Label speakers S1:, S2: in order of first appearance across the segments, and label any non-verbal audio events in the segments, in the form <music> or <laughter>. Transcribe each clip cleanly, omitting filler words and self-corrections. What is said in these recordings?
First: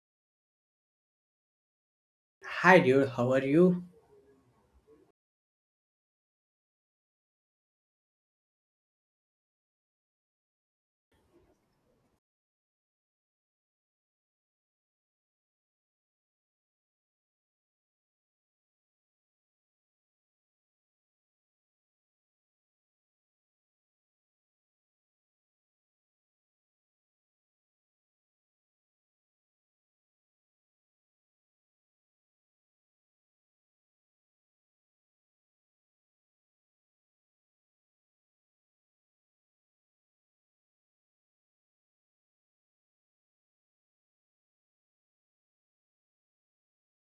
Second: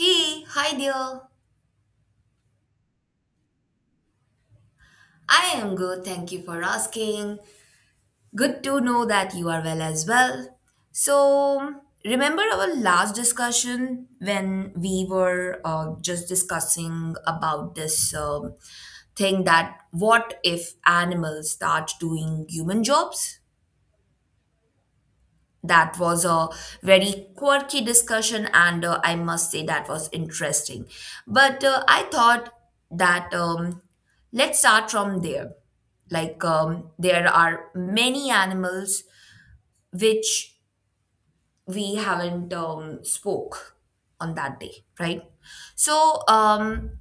S1: Hey, hi dear.
S2: Hi dude, how are you?
S1: I am good, thank you for asking. Good to know that you are well as well. So, remember our last discussion when we were just discussing about this thing, that what if animals start doing human jobs? That was a very quirky discussion, and I must say that was interesting. But I thought that let's start from there. Like, there are many animals which we haven't spoke on that day, right? So,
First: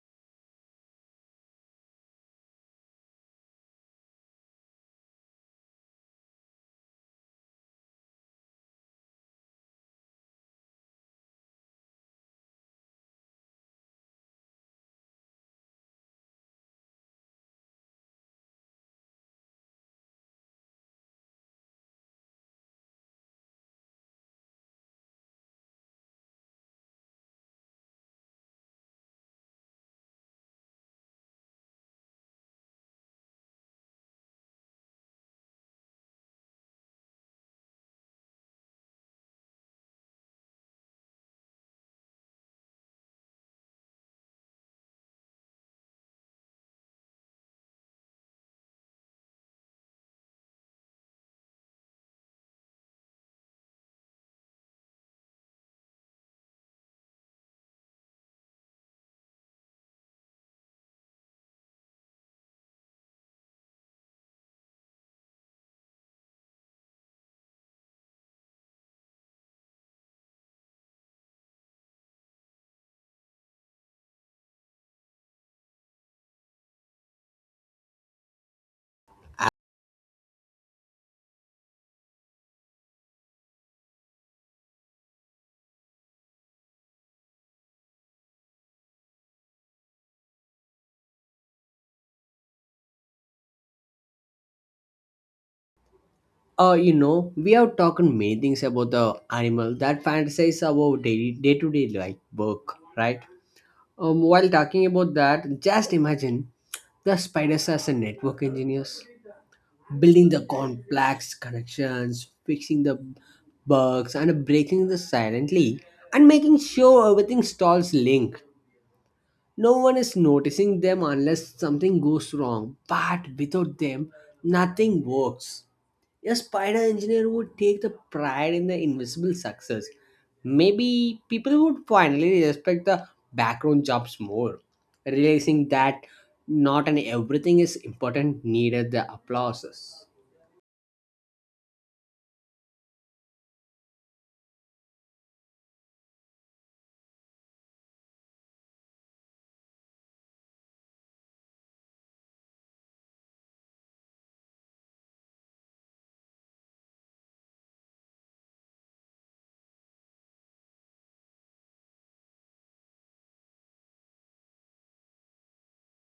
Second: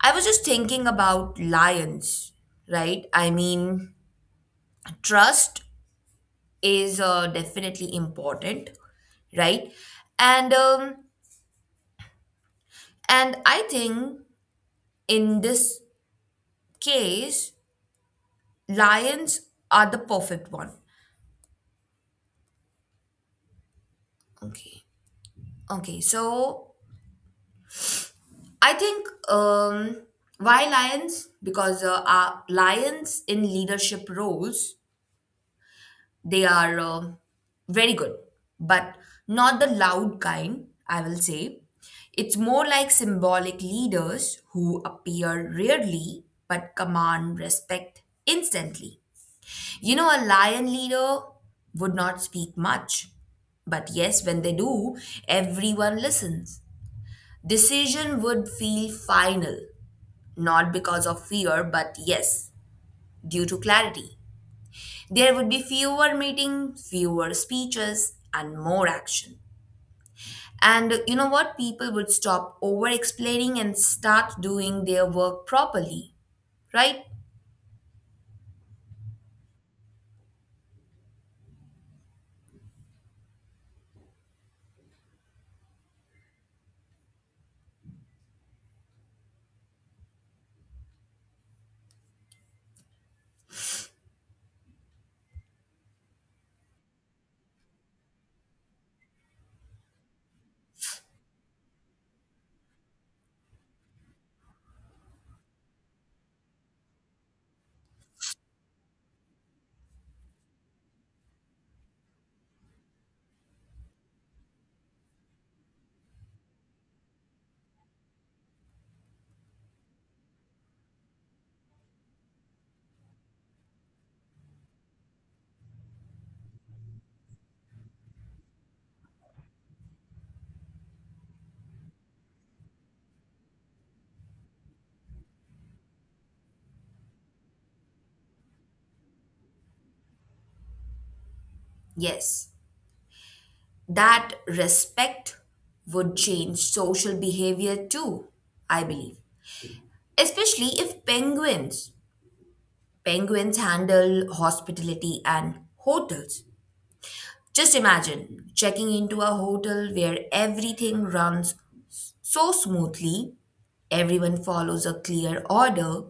S1: I was just thinking about lions, right? I mean, trust is definitely important, right? And um, And I think in this case, lions are the perfect one. Okay. Okay. So I think, why lions? Because our lions in leadership roles, they are very good, but not the loud kind, I will say. It's more like symbolic leaders who appear rarely but command respect instantly. You know, a lion leader would not speak much. But yes, when they do, everyone listens. Decision would feel final, not because of fear, but yes, due to clarity. There would be fewer meetings, fewer speeches, and more action. And you know what? People would stop over explaining and start doing their work properly, right?
S2: We have talked many things about the animal that fantasize about daily day-to-day like work, right? While talking about that, just imagine the spiders as a network engineers, building the complex connections, fixing the bugs, and breaking the silently, and making sure everything stalls link. No one is noticing them unless something goes wrong, but without them, nothing works. A spider engineer would take the pride in the invisible success. Maybe people would finally respect the background jobs more, realizing that not an everything is important needed the applauses.
S1: Yes. That respect would change social behavior too, I believe. Especially if penguins handle hospitality and hotels. Just imagine checking into a hotel where everything runs so smoothly, everyone follows a clear order,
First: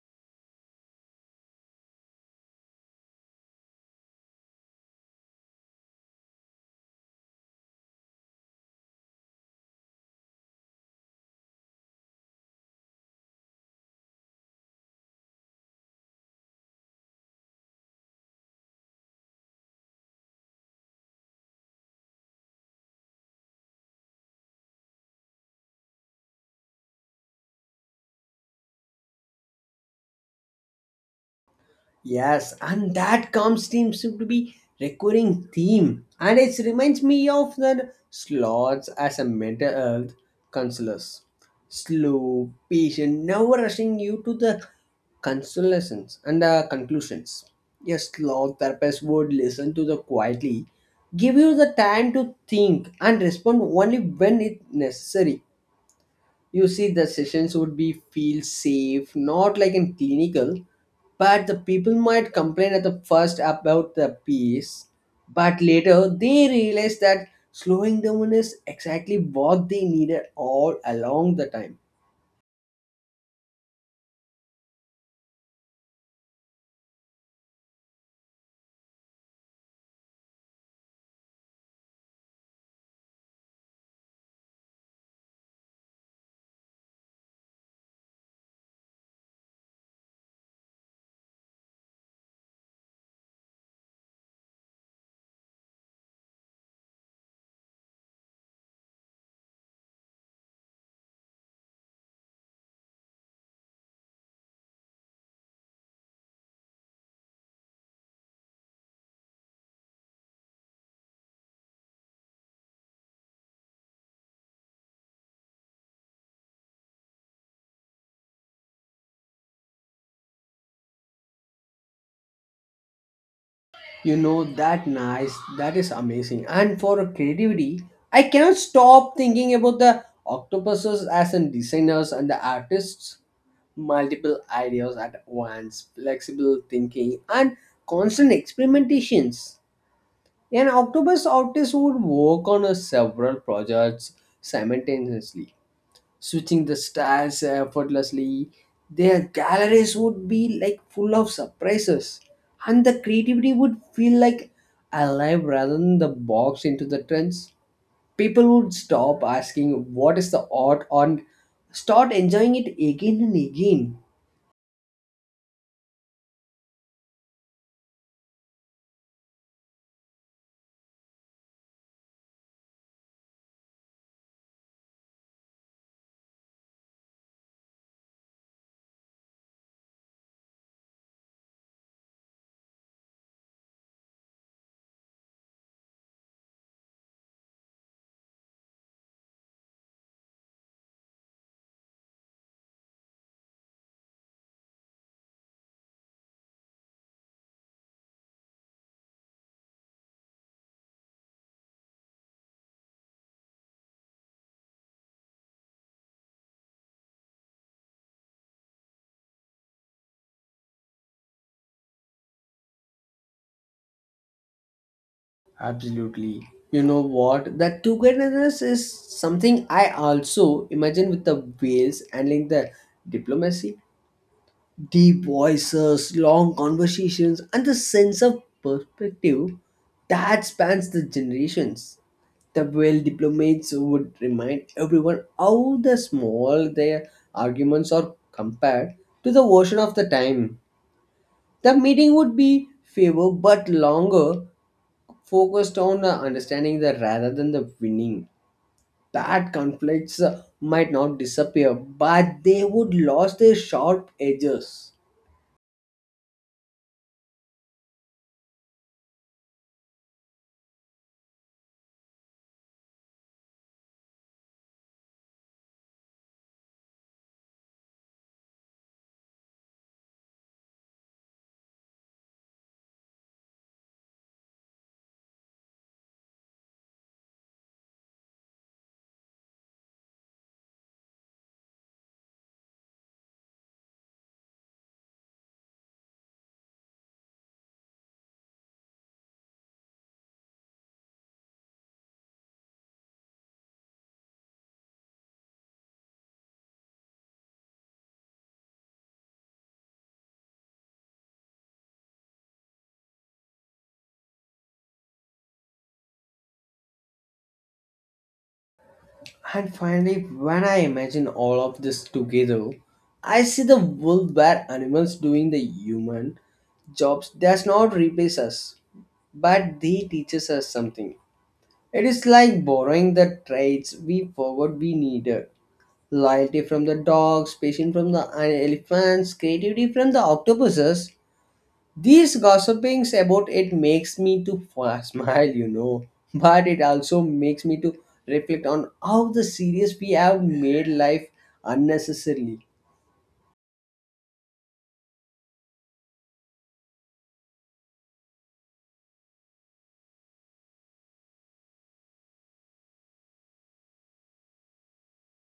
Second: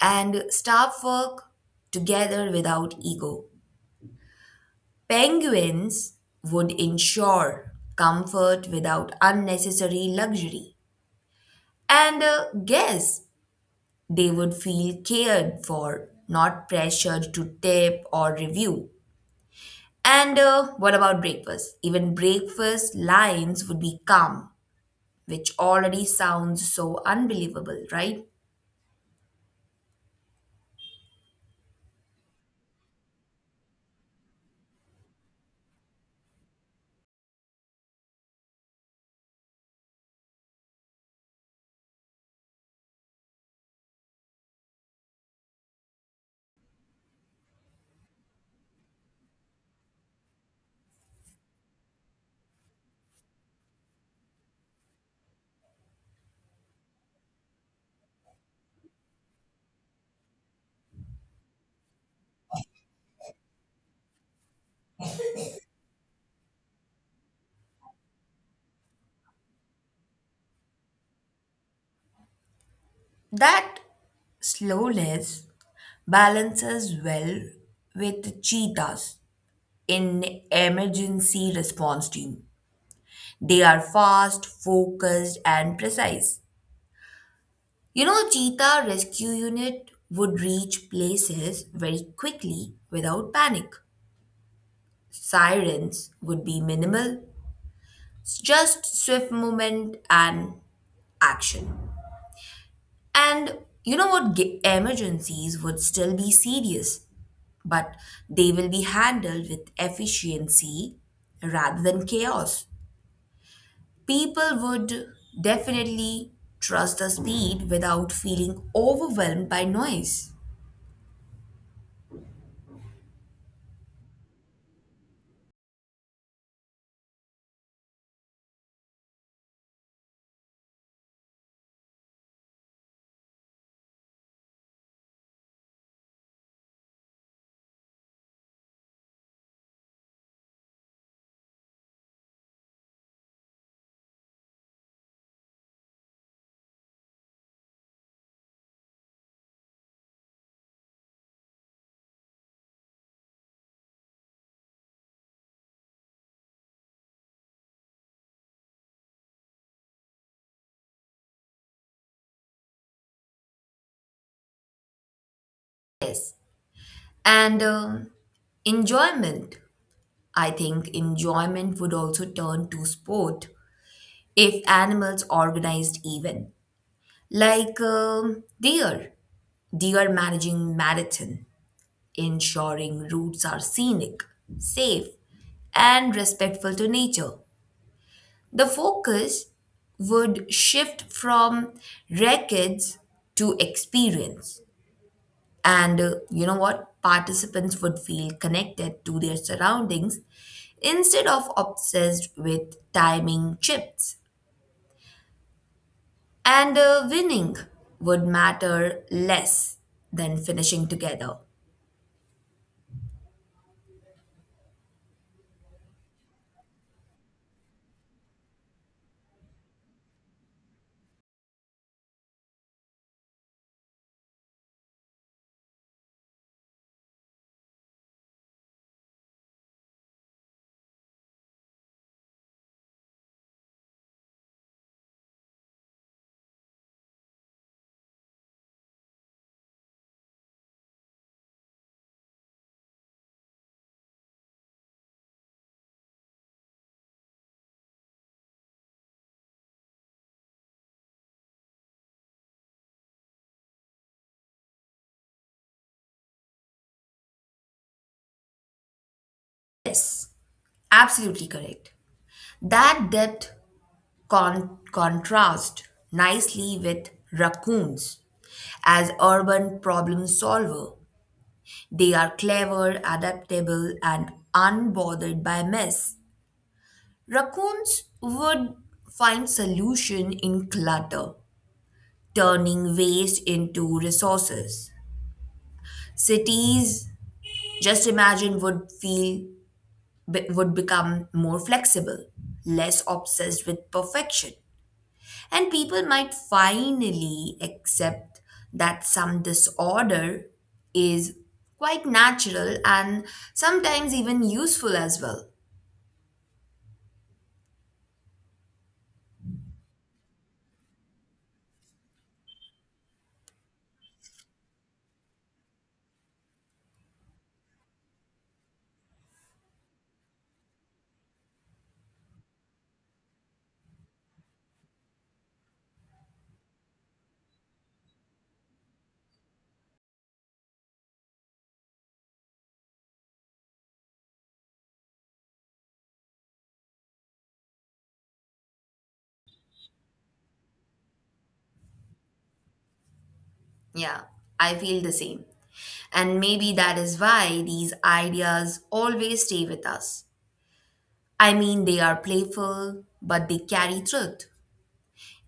S1: and staff work together without ego. Penguins would ensure comfort without unnecessary luxury. And guess they would feel cared for, not pressured to tip or review. And what about breakfast? Even breakfast lines would be calm, which already sounds so unbelievable, right?
S2: Yes, and that calm steam seems to be recurring theme, and it reminds me of the sloths as a mental health counselors. Slow, patient, never rushing you to the consolations and conclusions. Yes, sloth therapist would listen to the quietly, give you the time to think and respond only when it necessary. You see the sessions would be feel safe not like in clinical, but the people might complain at the first about the pace, but later they realize that slowing down is exactly what they needed all along the time.
S1: That slowness balances well with cheetahs in emergency response team. They are fast, focused, and precise. You know, cheetah rescue unit would reach places very quickly without panic. Sirens would be minimal, just swift movement and action. And you know what? Emergencies would still be serious, but they will be handled with efficiency rather than chaos. People would definitely trust the speed without feeling overwhelmed by noise.
S2: You know that nice. That is amazing. And for creativity, I cannot stop thinking about the octopuses as in designers and the artists. Multiple ideas at once, flexible thinking, and constant experimentations. An octopus artist would work on a several projects simultaneously switching the stars effortlessly. Their galleries would be like full of surprises, and the creativity would feel like alive rather than the box into the trends. People would stop asking what is the art and start enjoying it again and again.
S1: And Enjoyment. I think enjoyment would also turn to sport if animals organized even, like, deer managing marathon, ensuring routes are scenic, safe, and respectful to nature. The focus would shift from records to experience. And you know what? Participants would feel connected to their surroundings instead of obsessed with timing chips. And winning would matter less than finishing together.
S2: Absolutely. You know what? That togetherness is something I also imagine with the whales handling the diplomacy, deep voices, long conversations, and the sense of perspective that spans the generations. The well diplomats would remind everyone how the small their arguments are compared to the version of the time. The meeting would be fewer but longer, focused on understanding the rather than the winning. Bad conflicts might not disappear, but they would lose their sharp edges.
S1: Yes, absolutely correct. That depth contrast nicely with raccoons. As urban problem solver, they are clever, adaptable, and unbothered by mess. Raccoons would find solution in clutter, turning waste into resources. Cities, just imagine, would would become more flexible, less obsessed with perfection, and people might finally accept that some disorder is quite natural and sometimes even useful as well.
S2: And finally, when I imagine all of this together, I see the world where animals doing the human jobs does not replace us, but they teaches us something. It is like borrowing the traits we forgot we needed. Loyalty from the dogs, patience from the elephants, creativity from the octopuses, these gossipings about it makes me to <laughs> smile, you know, but it also makes me to reflect on how the serious we have made life unnecessarily.
S1: Yeah, I feel the same. And maybe that is why these ideas always stay with us. I mean, they are playful, but they carry truth.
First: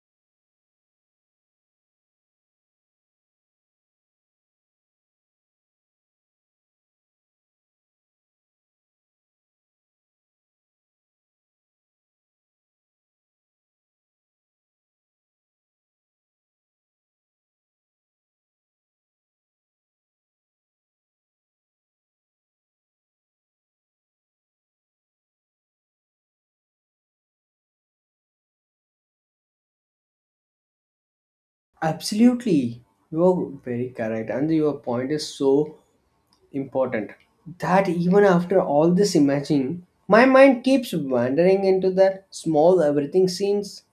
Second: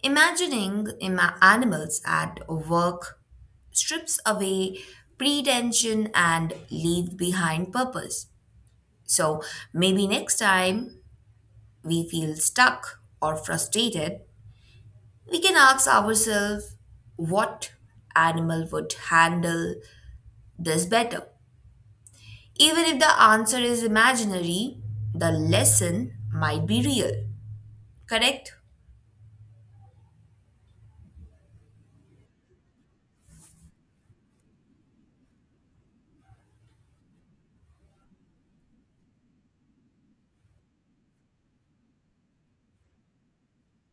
S1: Imagining animals at work strips away pretension and leaves behind purpose. So maybe next time we feel stuck or frustrated, we can ask ourselves what animal would handle this better. Even if the answer is imaginary, the lesson might be real. Correct?
S2: Absolutely, you are very correct, and your point is so important that even after all this imagining, my mind keeps wandering into that small everything scenes.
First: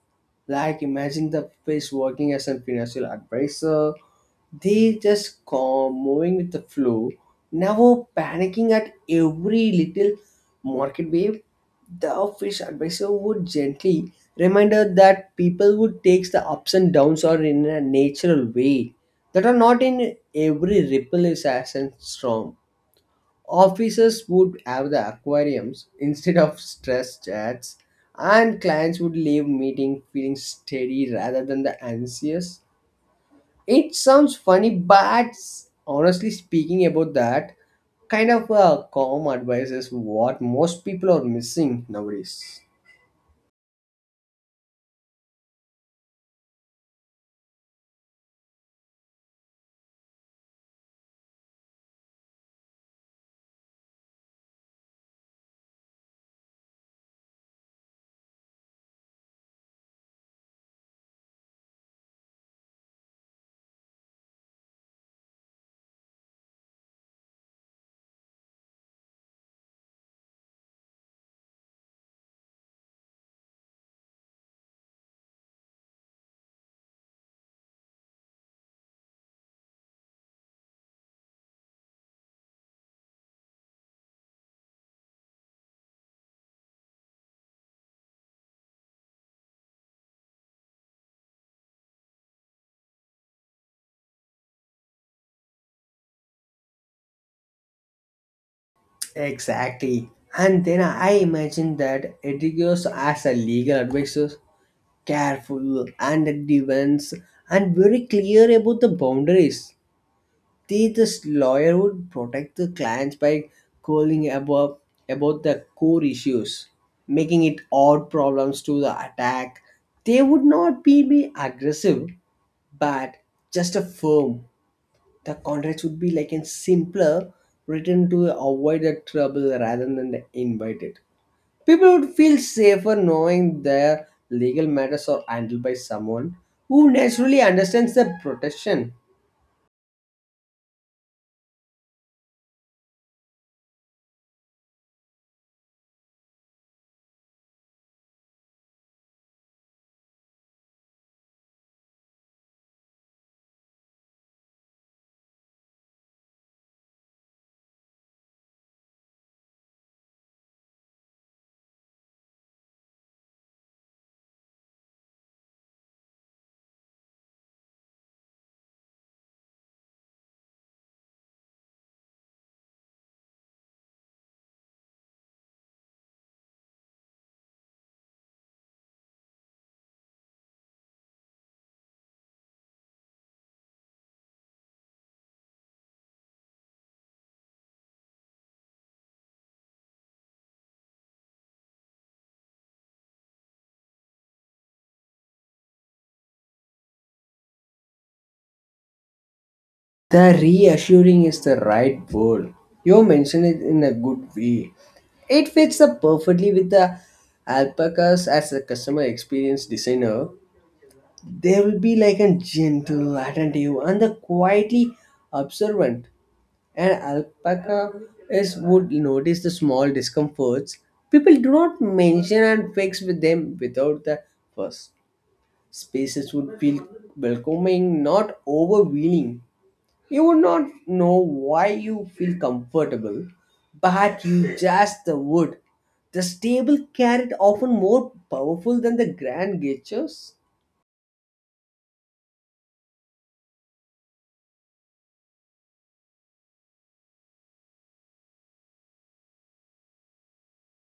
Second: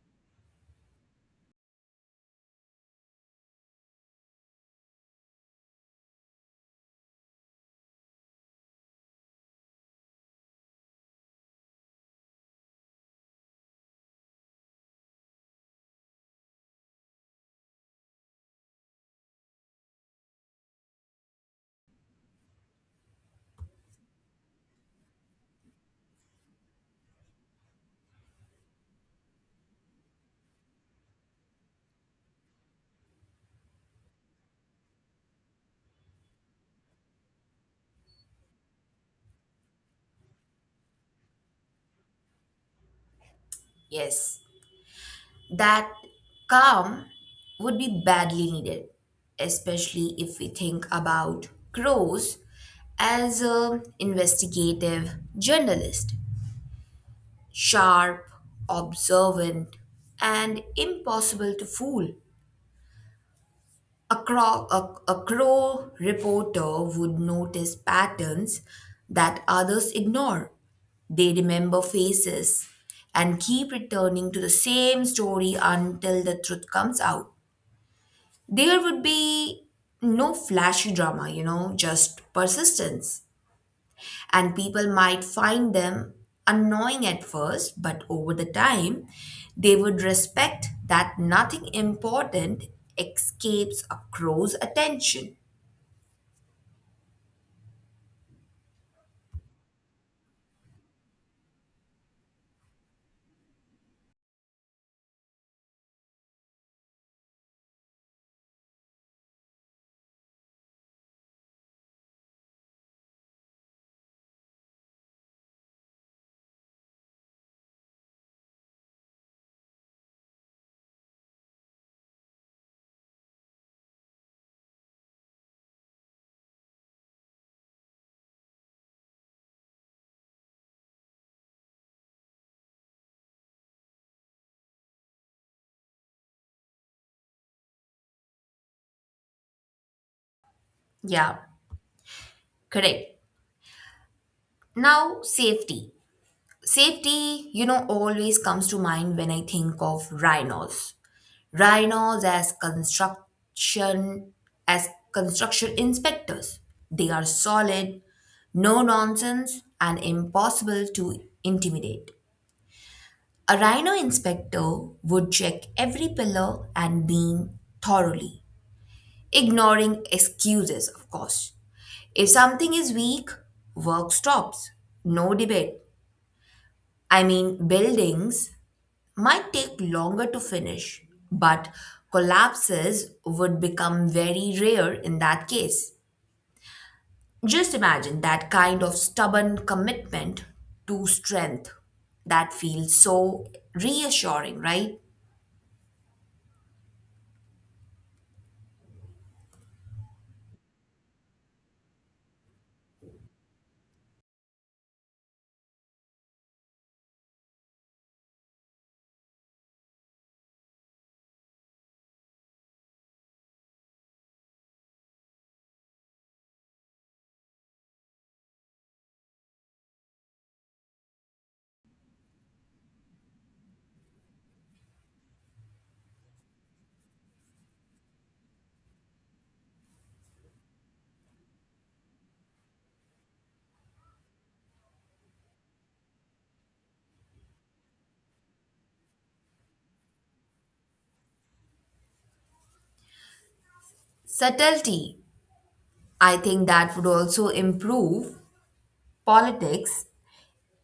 S2: Like imagine the face working as a financial advisor, they just calm, moving with the flow, never panicking at every little market wave. The fish advisor would gently remind her that people would take the ups and downs are in a natural way that are not in every ripple is as and storm. Offices would have the aquariums instead of stress chats, and clients would leave meeting feeling steady rather than the anxious. It sounds funny, but honestly speaking about that, kind of calm advice is what most people are missing nowadays.
S1: Yes. That calm would be badly needed, especially if we think about crows as an investigative journalist, sharp, observant, and impossible to fool. A crow reporter would notice patterns that others ignore. They remember faces and keep returning to the same story until the truth comes out. There would be no flashy drama, you know, just persistence. And people might find them annoying at first, but over the time, they would respect that nothing important escapes a crow's attention.
S2: Exactly. And then I imagine that Edrigos as a legal advisor, careful and advanced and very clear about the boundaries. They this lawyer would protect the clients by calling about the core issues, making it odd problems to the attack. They would not be aggressive, but just a firm. The contracts would be like a simpler, written to avoid the trouble rather than invite it. People would feel safer knowing their legal matters are handled by someone who naturally understands the protection.
S1: Yeah, correct. Now, safety. Safety, you know, always comes to mind when I think of rhinos. Rhinos as construction inspectors. They are solid, no nonsense, and impossible to intimidate. A rhino inspector would check every pillar and beam thoroughly, ignoring excuses, of course. If something is weak, work stops. No debate. I mean, buildings might take longer to finish, but collapses would become very rare in that case. Just imagine that kind of stubborn commitment to strength that feels so reassuring, right?
S2: The reassuring is the right word. You mentioned it in a good way. It fits up perfectly with the alpacas as a customer experience designer. They will be like a gentle, attentive, and the quietly observant. An alpaca is would notice the small discomforts. People do not mention and fix with them without the first. Spaces would feel welcoming, not overwhelming. You would not know why you feel comfortable, but you just would. The stable carrot often more powerful than the grand gestures.
S1: Subtlety. I think that would also improve politics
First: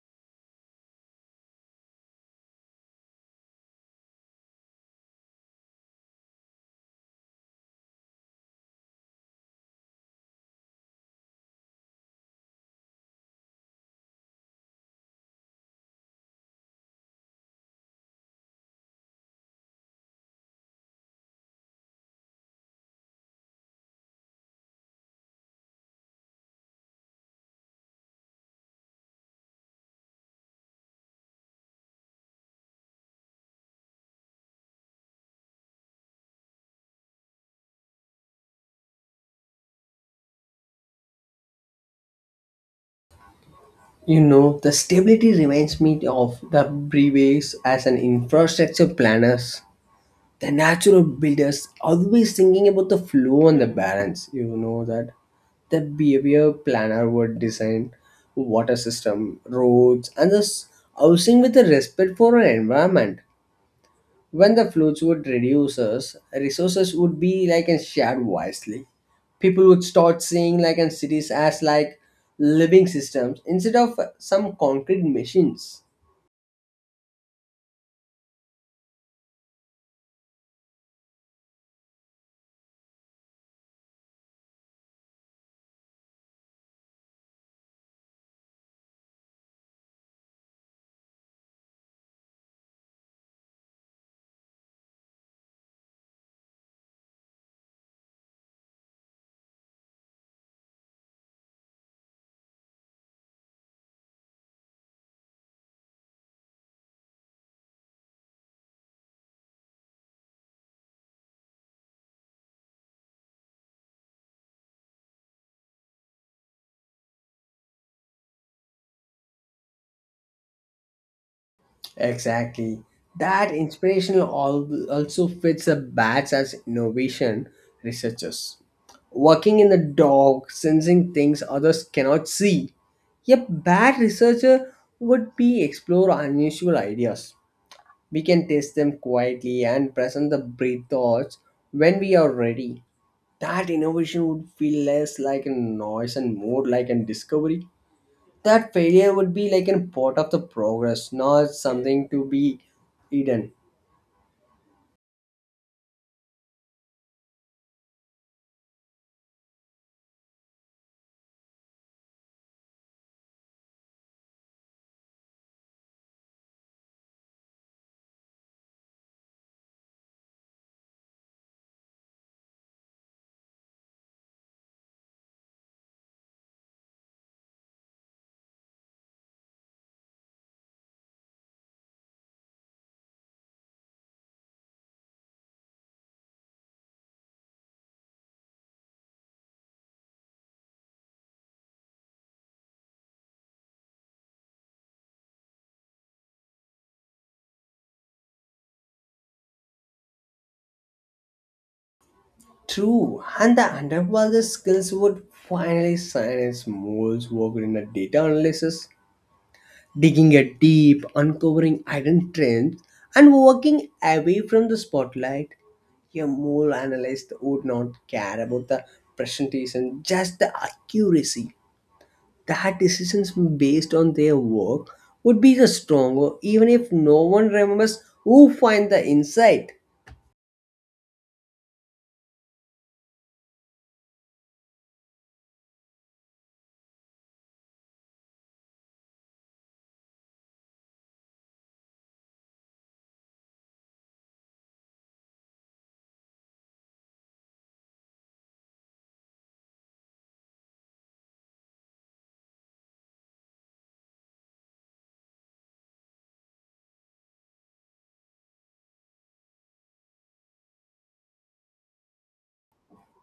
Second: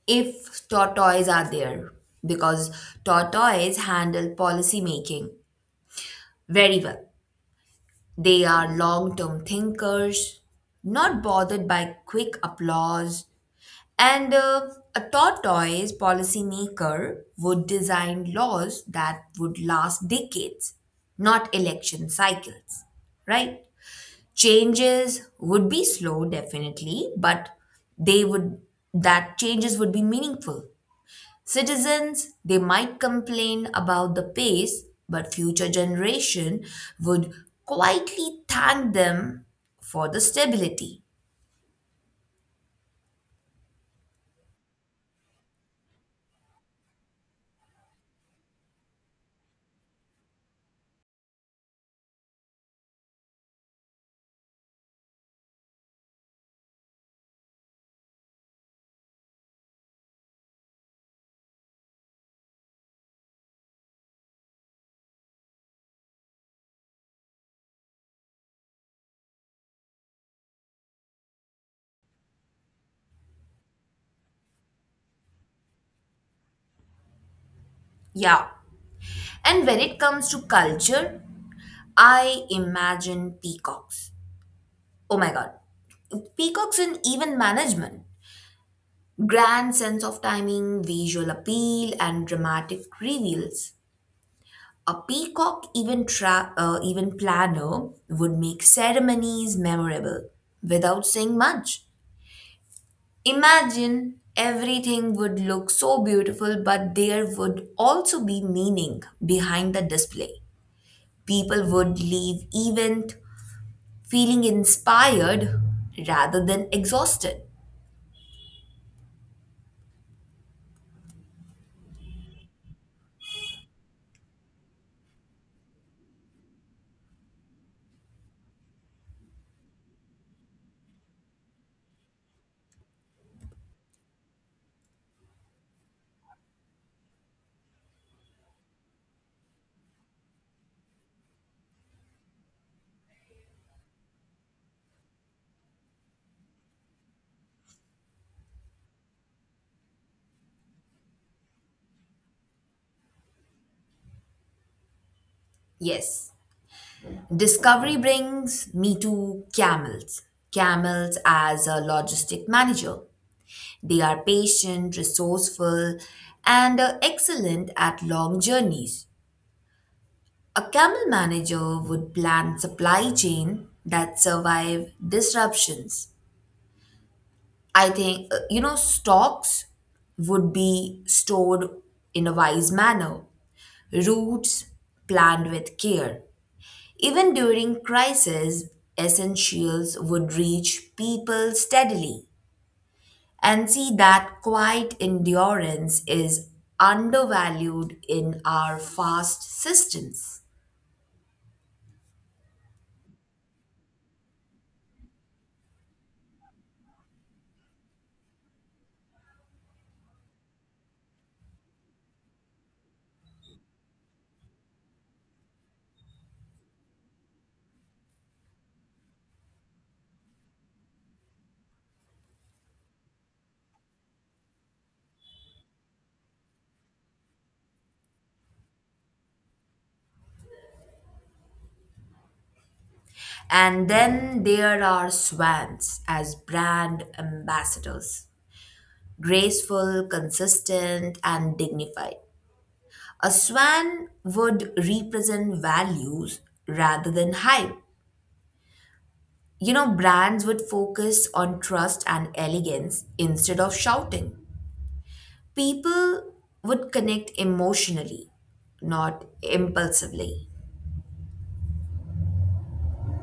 S1: if tortoise are there because tortoise handle policy making very well. They are long term thinkers, not bothered by quick applause. And a tortoise policymaker would design laws that would last decades, not election cycles, right? Changes would be slow, definitely, but they would that changes would be meaningful. Citizens, they might complain about the pace, but future generation would quietly thank them for the stability.
S2: You know, the stability reminds me of the brewaries as an infrastructure planners. The natural builders always thinking about the flow and the balance. You know that the behavior planner would design water system, roads, and the housing with a respect for our environment. When the flood would reduces, resources would be like and shared wisely. People would start seeing like and cities as like living systems instead of some concrete machines.
S1: Yeah. And when it comes to culture, I imagine peacocks. Oh my god. Peacocks in even management. Grand sense of timing, visual appeal, and dramatic reveals. A peacock even planner would make ceremonies memorable without saying much. Imagine everything would look so beautiful, but there would also be meaning behind the display. People would leave event feeling inspired rather than exhausted.
S2: Exactly. That inspirational also fits the bats as innovation researchers. Working in the dark, sensing things others cannot see. A bat researcher would be explore unusual ideas. We can taste them quietly and present the breed thoughts when we are ready. That innovation would feel less like a noise and more like a discovery. That failure would be like a part of the progress, not something to be hidden.
S1: Yes, discovery brings me to camels. Camels as a logistic manager. They are patient, resourceful, and excellent at long journeys. A camel manager would plan supply chain that survive disruptions. I think, you know, stocks would be stored in a wise manner, routes planned with care. Even during crisis, essentials would reach people steadily. And see that quiet endurance is undervalued in our fast systems.
S2: True, and the underwater skills would finally sign its molds work in the data analysis, digging a deep, uncovering hidden trends, and walking away from the spotlight. A mole analyst would not care about the presentation, just the accuracy. That decisions based on their work would be the stronger, even if no one remembers who find the insight.
S1: And then there are swans as brand ambassadors, graceful, consistent, and dignified. A swan would represent values rather than hype. You know, brands would focus on trust and elegance instead of shouting. People would connect emotionally, not impulsively.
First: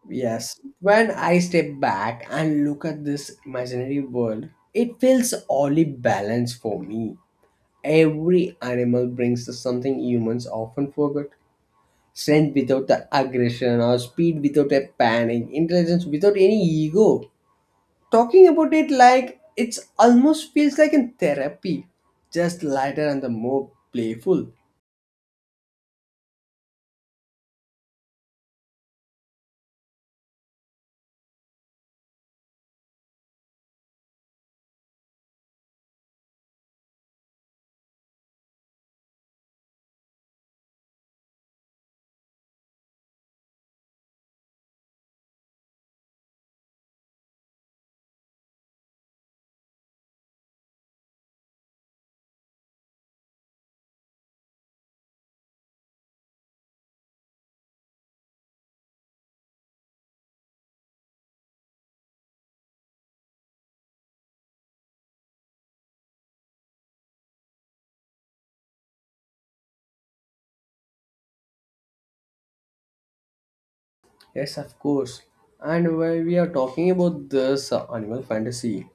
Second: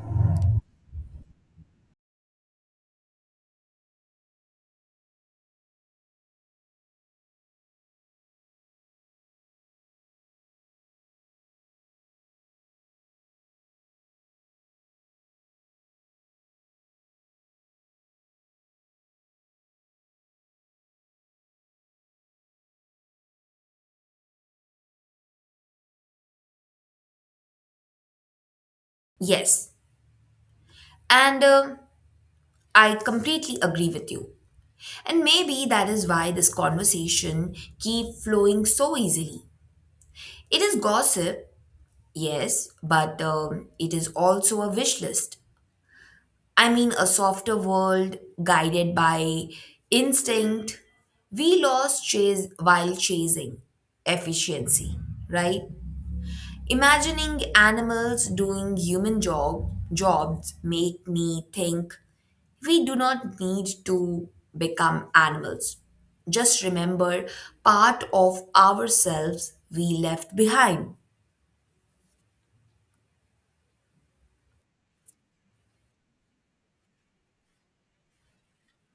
S2: Yes, when I step back and look at this imaginary world, it feels oddly balanced for me. Every animal brings us something humans often forget. Strength without the aggression or speed without a panic, intelligence without any ego. Talking about it like it's almost feels like in therapy, just lighter and the more playful.
S1: Yes, and I completely agree with you. And maybe that is why this conversation keep flowing so easily. It is gossip, yes, but it is also a wish list. I mean, a softer world guided by instinct. We lost chase while chasing efficiency, right? Imagining animals doing human job jobs make me think. We do not need to become animals. Just remember part of ourselves we left behind.
S2: Yes, of course. And while we are talking about this animal fantasy,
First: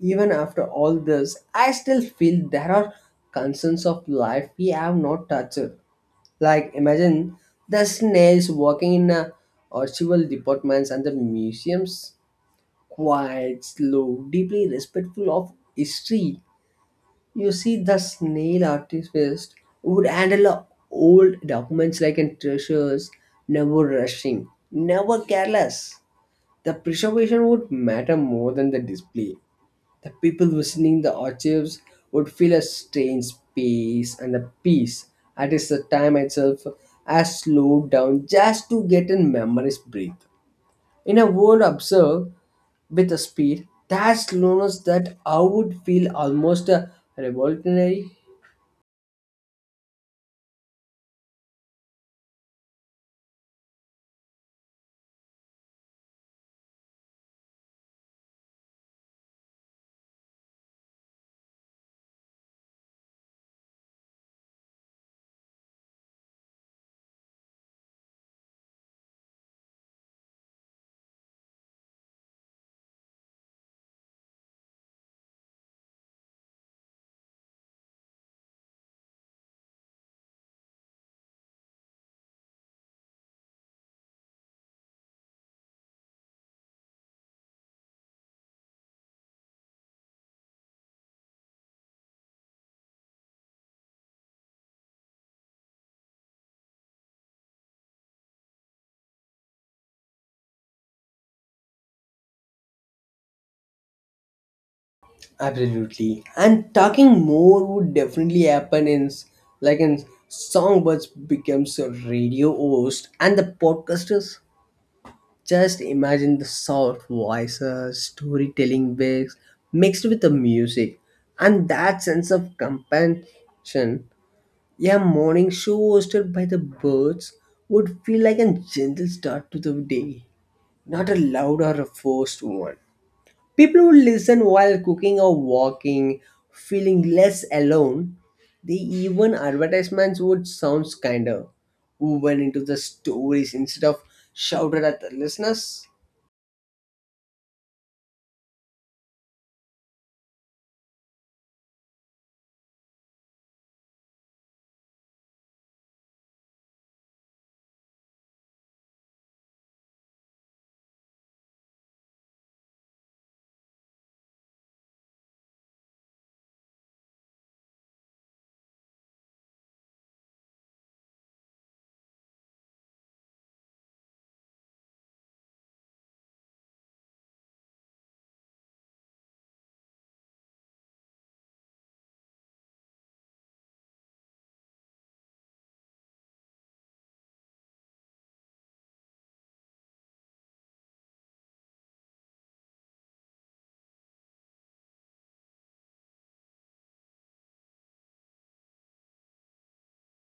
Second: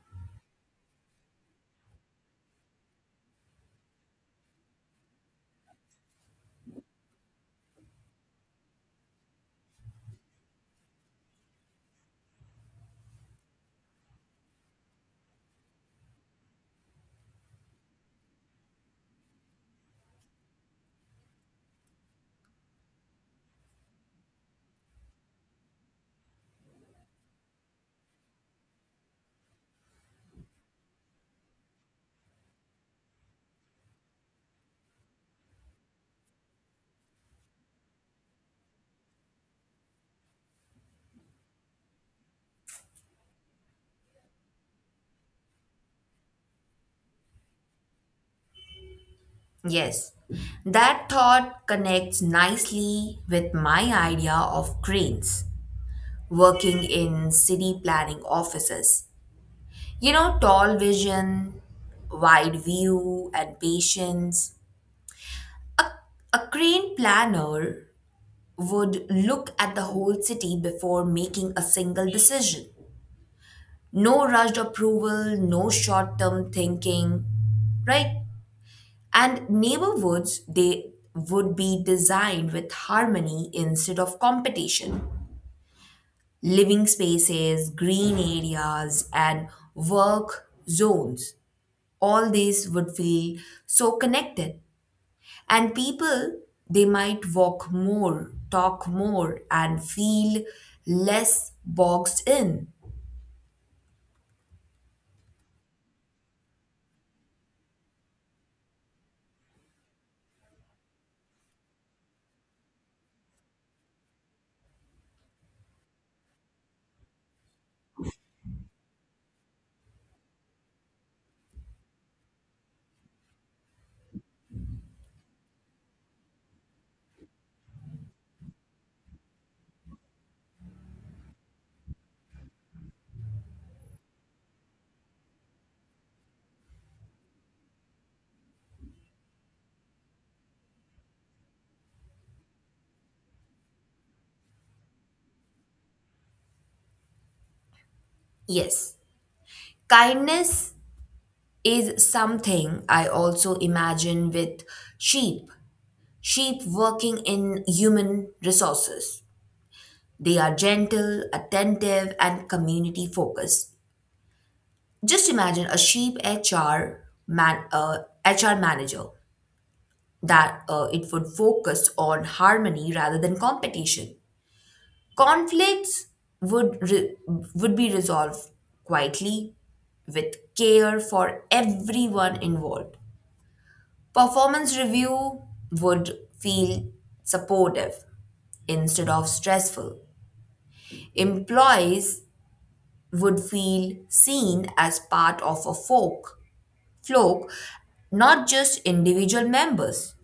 S2: even after all this, I still feel there are concerns of life we have not touched. Like imagine the snails walking in a archival departments and the museums, quiet, slow, deeply respectful of history. You see, the snail artist would handle old documents like in treasures, never rushing, never careless. The preservation would matter more than the display. The people visiting the archives would feel a strange peace and the peace. At least the time itself has slowed down just to get in memory's breath. In a world observed with a speed, that slowness that I would feel almost a revolutionary.
S1: Yes, that thought connects nicely with my idea of cranes working in city planning offices. You know, tall vision, wide view, and patience. A crane planner would look at the whole city before making a single decision. No rushed approval, no short term thinking, right? And neighborhoods, they would be designed with harmony instead of competition. Living spaces, green areas, and work zones, all these would feel so connected. And people, they might walk more, talk more, and feel less boxed in.
S2: Absolutely. And talking more would definitely happen in like in songbirds becomes a radio host and the podcasters. Just imagine the soft voices, storytelling waves mixed with the music, and that sense of compassion. A morning show hosted by the birds would feel like a gentle start to the day, not a loud or a forced one. People who listen while cooking or walking, feeling less alone, the even advertisements would sound kinder woven into the stories instead of shouted at the listeners.
S1: Yes, kindness is something I also imagine with sheep. Sheep working in human resources. They are gentle, attentive, and community focused. Just imagine a sheep HR manager, that it would focus on harmony rather than competition. Conflicts would re- would be resolved quietly with care for everyone involved. Performance review would feel supportive instead of stressful. Employees would feel seen as part of a flock, not just individual members.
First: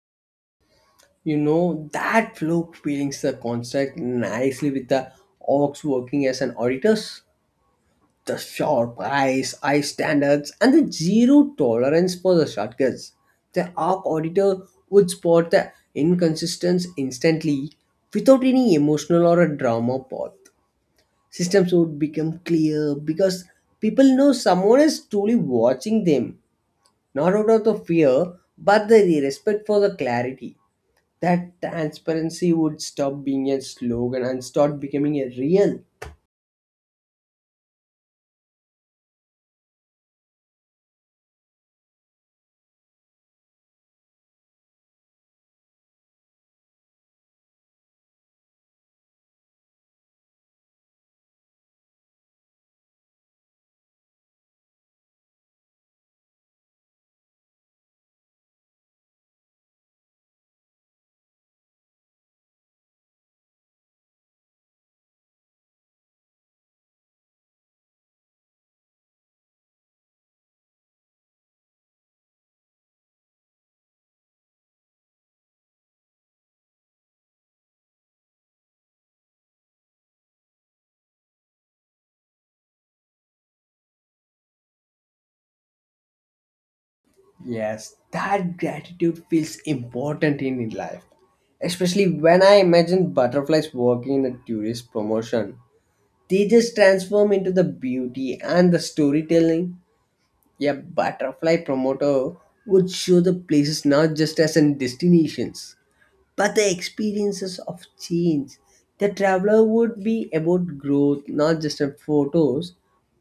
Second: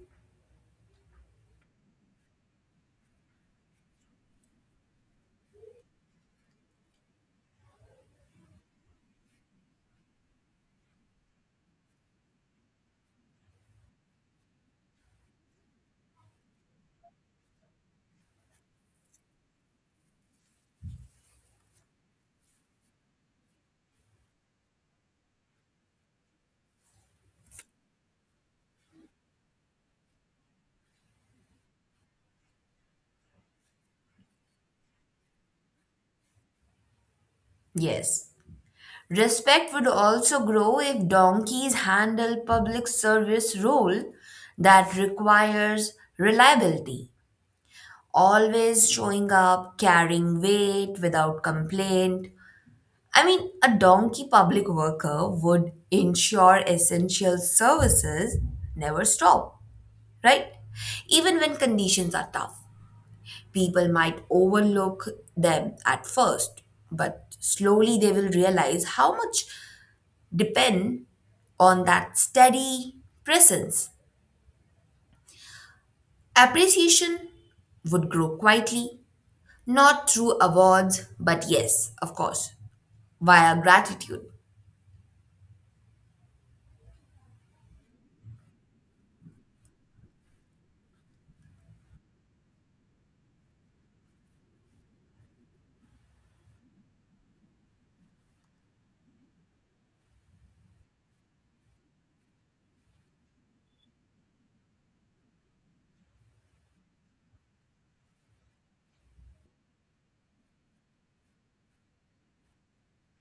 S2: You know, that flow feelings the construct nicely with the orcs working as an auditors. The sharp eyes, eye standards, and the zero tolerance for the shortcuts. The arc auditor would spot the inconsistency instantly without any emotional or a drama path. Systems would become clear because people know someone is truly watching them, not out of the fear, but the respect for the clarity that transparency would stop being a slogan and start becoming a real.
S1: Yes. Respect would also grow if donkeys handle public service role that requires reliability, always showing up, carrying weight without complaint. I mean, a donkey public worker would ensure essential services never stop, right? Even when conditions are tough. People might overlook them at first, but slowly they will realize how much depend on that steady presence. Appreciation would grow quietly, not through awards, but yes, of course, via gratitude.
S2: Yes, that gratitude feels important in life. Especially when I imagine butterflies working in a tourist promotion. They just transform into the beauty and the storytelling. A butterfly promoter would show the places not just as in destinations, but the experiences of change. The traveler would be about growth, not just in photos.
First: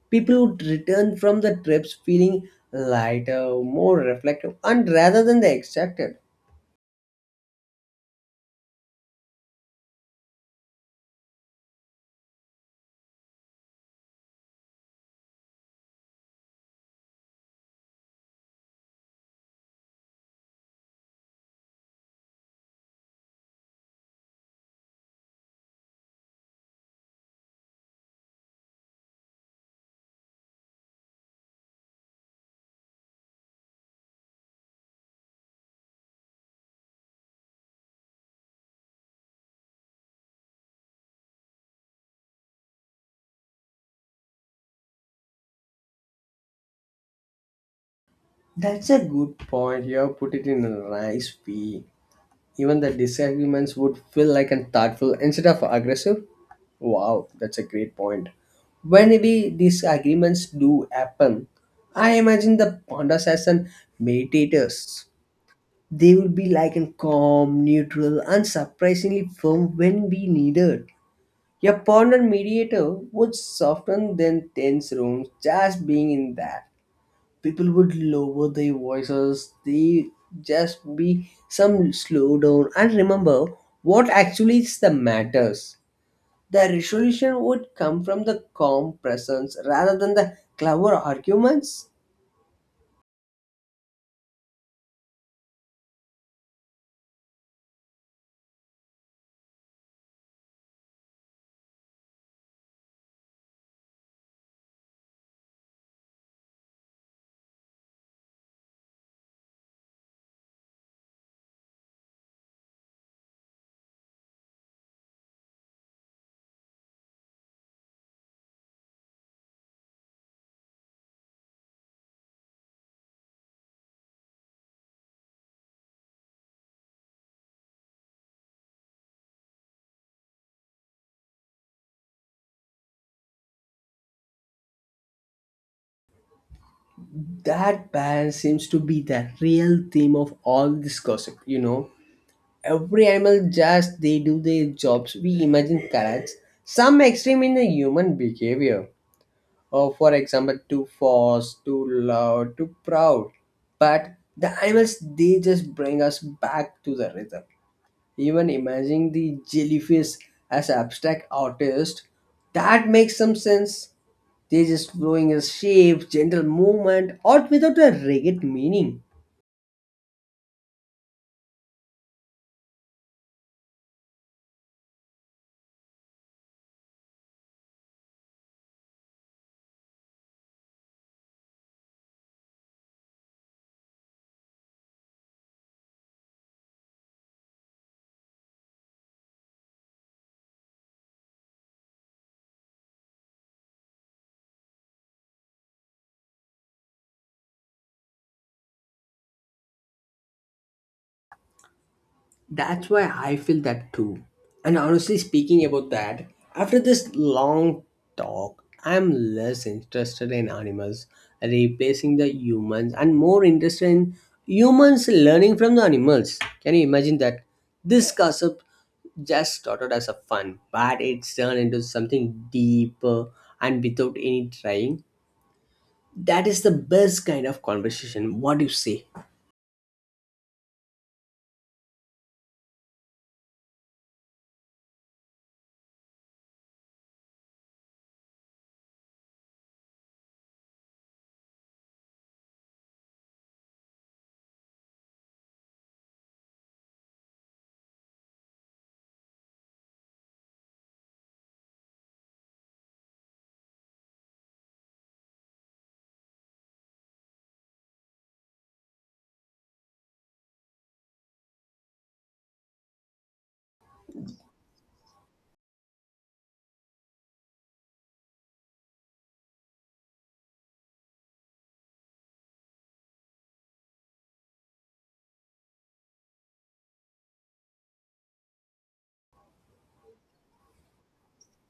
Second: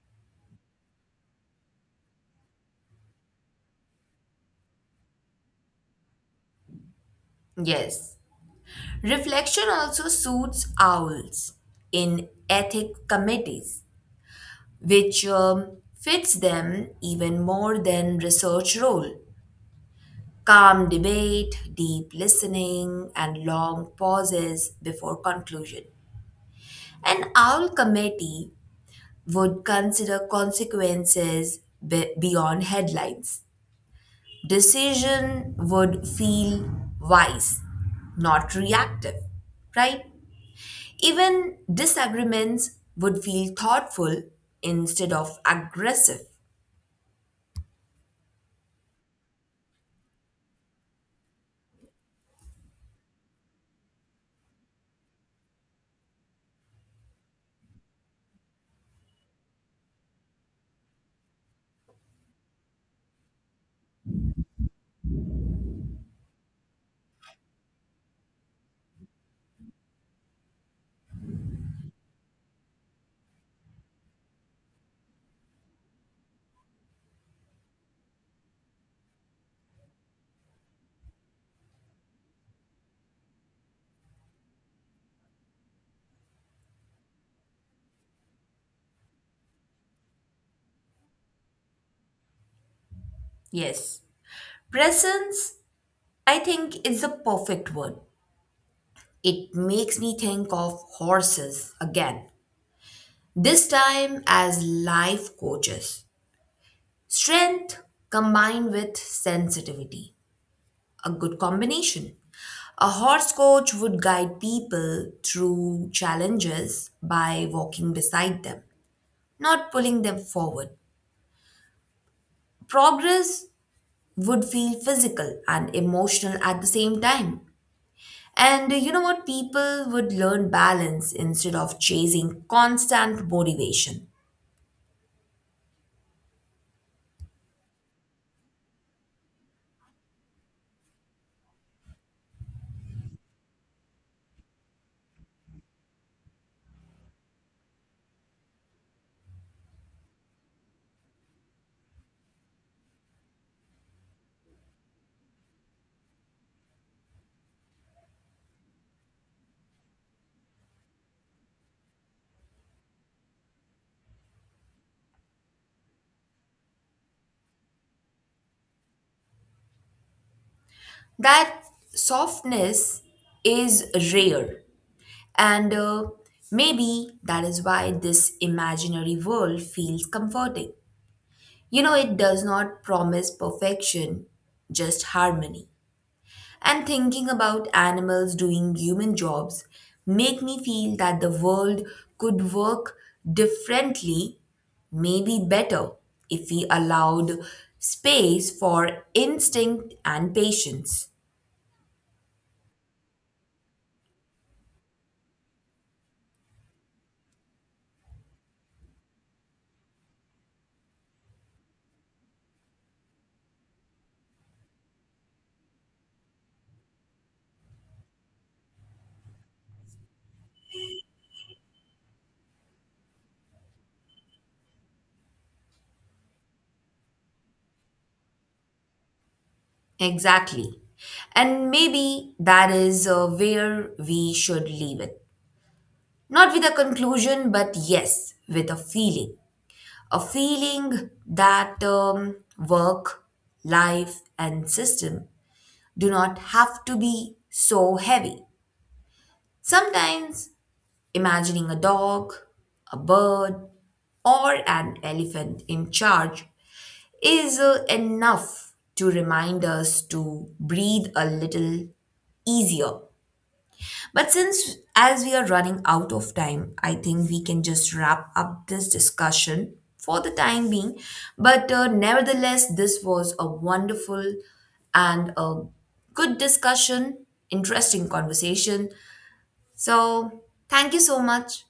S2: People would return from the trips feeling lighter, more reflective, and rather than the extracted.
S1: Yes, reflection also suits owls in ethic committees, which fits them even more than research role. Calm debate, deep listening, and long pauses before conclusion. An owl committee would consider consequences beyond headlines. Decision would feel wise, not reactive, right? Even disagreements would feel thoughtful instead of aggressive.
S2: That's a good point. You have put it in a nice way. Even the disagreements would feel like and thoughtful instead of aggressive. Wow, that's a great point. Whenever these agreements do happen, I imagine the pandas as an meditators. They would be like in calm, neutral, and surprisingly firm when we needed. A ponder mediator would soften then tense rooms just being in that people would lower their voices. They just be some slow down and remember what actually is the matters. The resolution would come from the calm presence rather than the clever arguments.
S1: Yes. Presence, I think, is the perfect word. It makes me think of horses again, this time as life coaches. Strength combined with sensitivity, a good combination. A horse coach would guide people through challenges by walking beside them, not pulling them forward. Progress would feel physical and emotional at the same time. And you know what? People would learn balance instead of chasing constant motivation.
S2: That balance seems to be the real theme of all this gossip. You know, every animal just they do their jobs we imagine carrots, some extreme in the human behavior, for example too fast too loud too proud, but the animals they just bring us back to the rhythm, even imagining the jellyfish as abstract artist. That makes some sense. They just flowing a shape gentle movement or without a rigid meaning.
S1: That softness is rare, and maybe that is why this imaginary world feels comforting. You know, it does not promise perfection, just harmony. And thinking about animals doing human jobs make me feel that the world could work differently, maybe better, if we allowed space for instinct and patience.
S2: That's why I feel that too. And honestly speaking about that, after this long talk, I'm less interested in animals replacing the humans and more interested in humans learning from the animals. Can you imagine that? This gossip just started as a fun, but it's turned into something deeper and without any trying. That is the best kind of conversation. What do you say?
S1: Exactly. And maybe that is where we should leave it, not with a conclusion but yes with a feeling, a feeling that, work life and system do not have to be so heavy. Sometimes imagining a dog, a bird, or an elephant in charge is enough to remind us to breathe a little easier. But since, as we are running out of time, I think we can just wrap up this discussion for the time being. But nevertheless, this was a wonderful and a good discussion, interesting conversation. So, thank you so much.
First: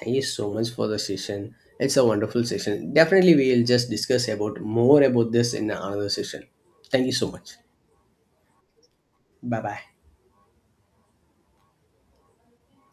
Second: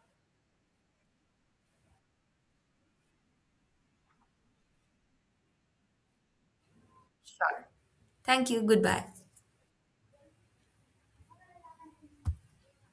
S2: Thank you so much for the session. It's a wonderful session. Definitely, we will just discuss about more about this in another session. Thank you so much.
S1: Thank you. Goodbye.
S2: Bye bye.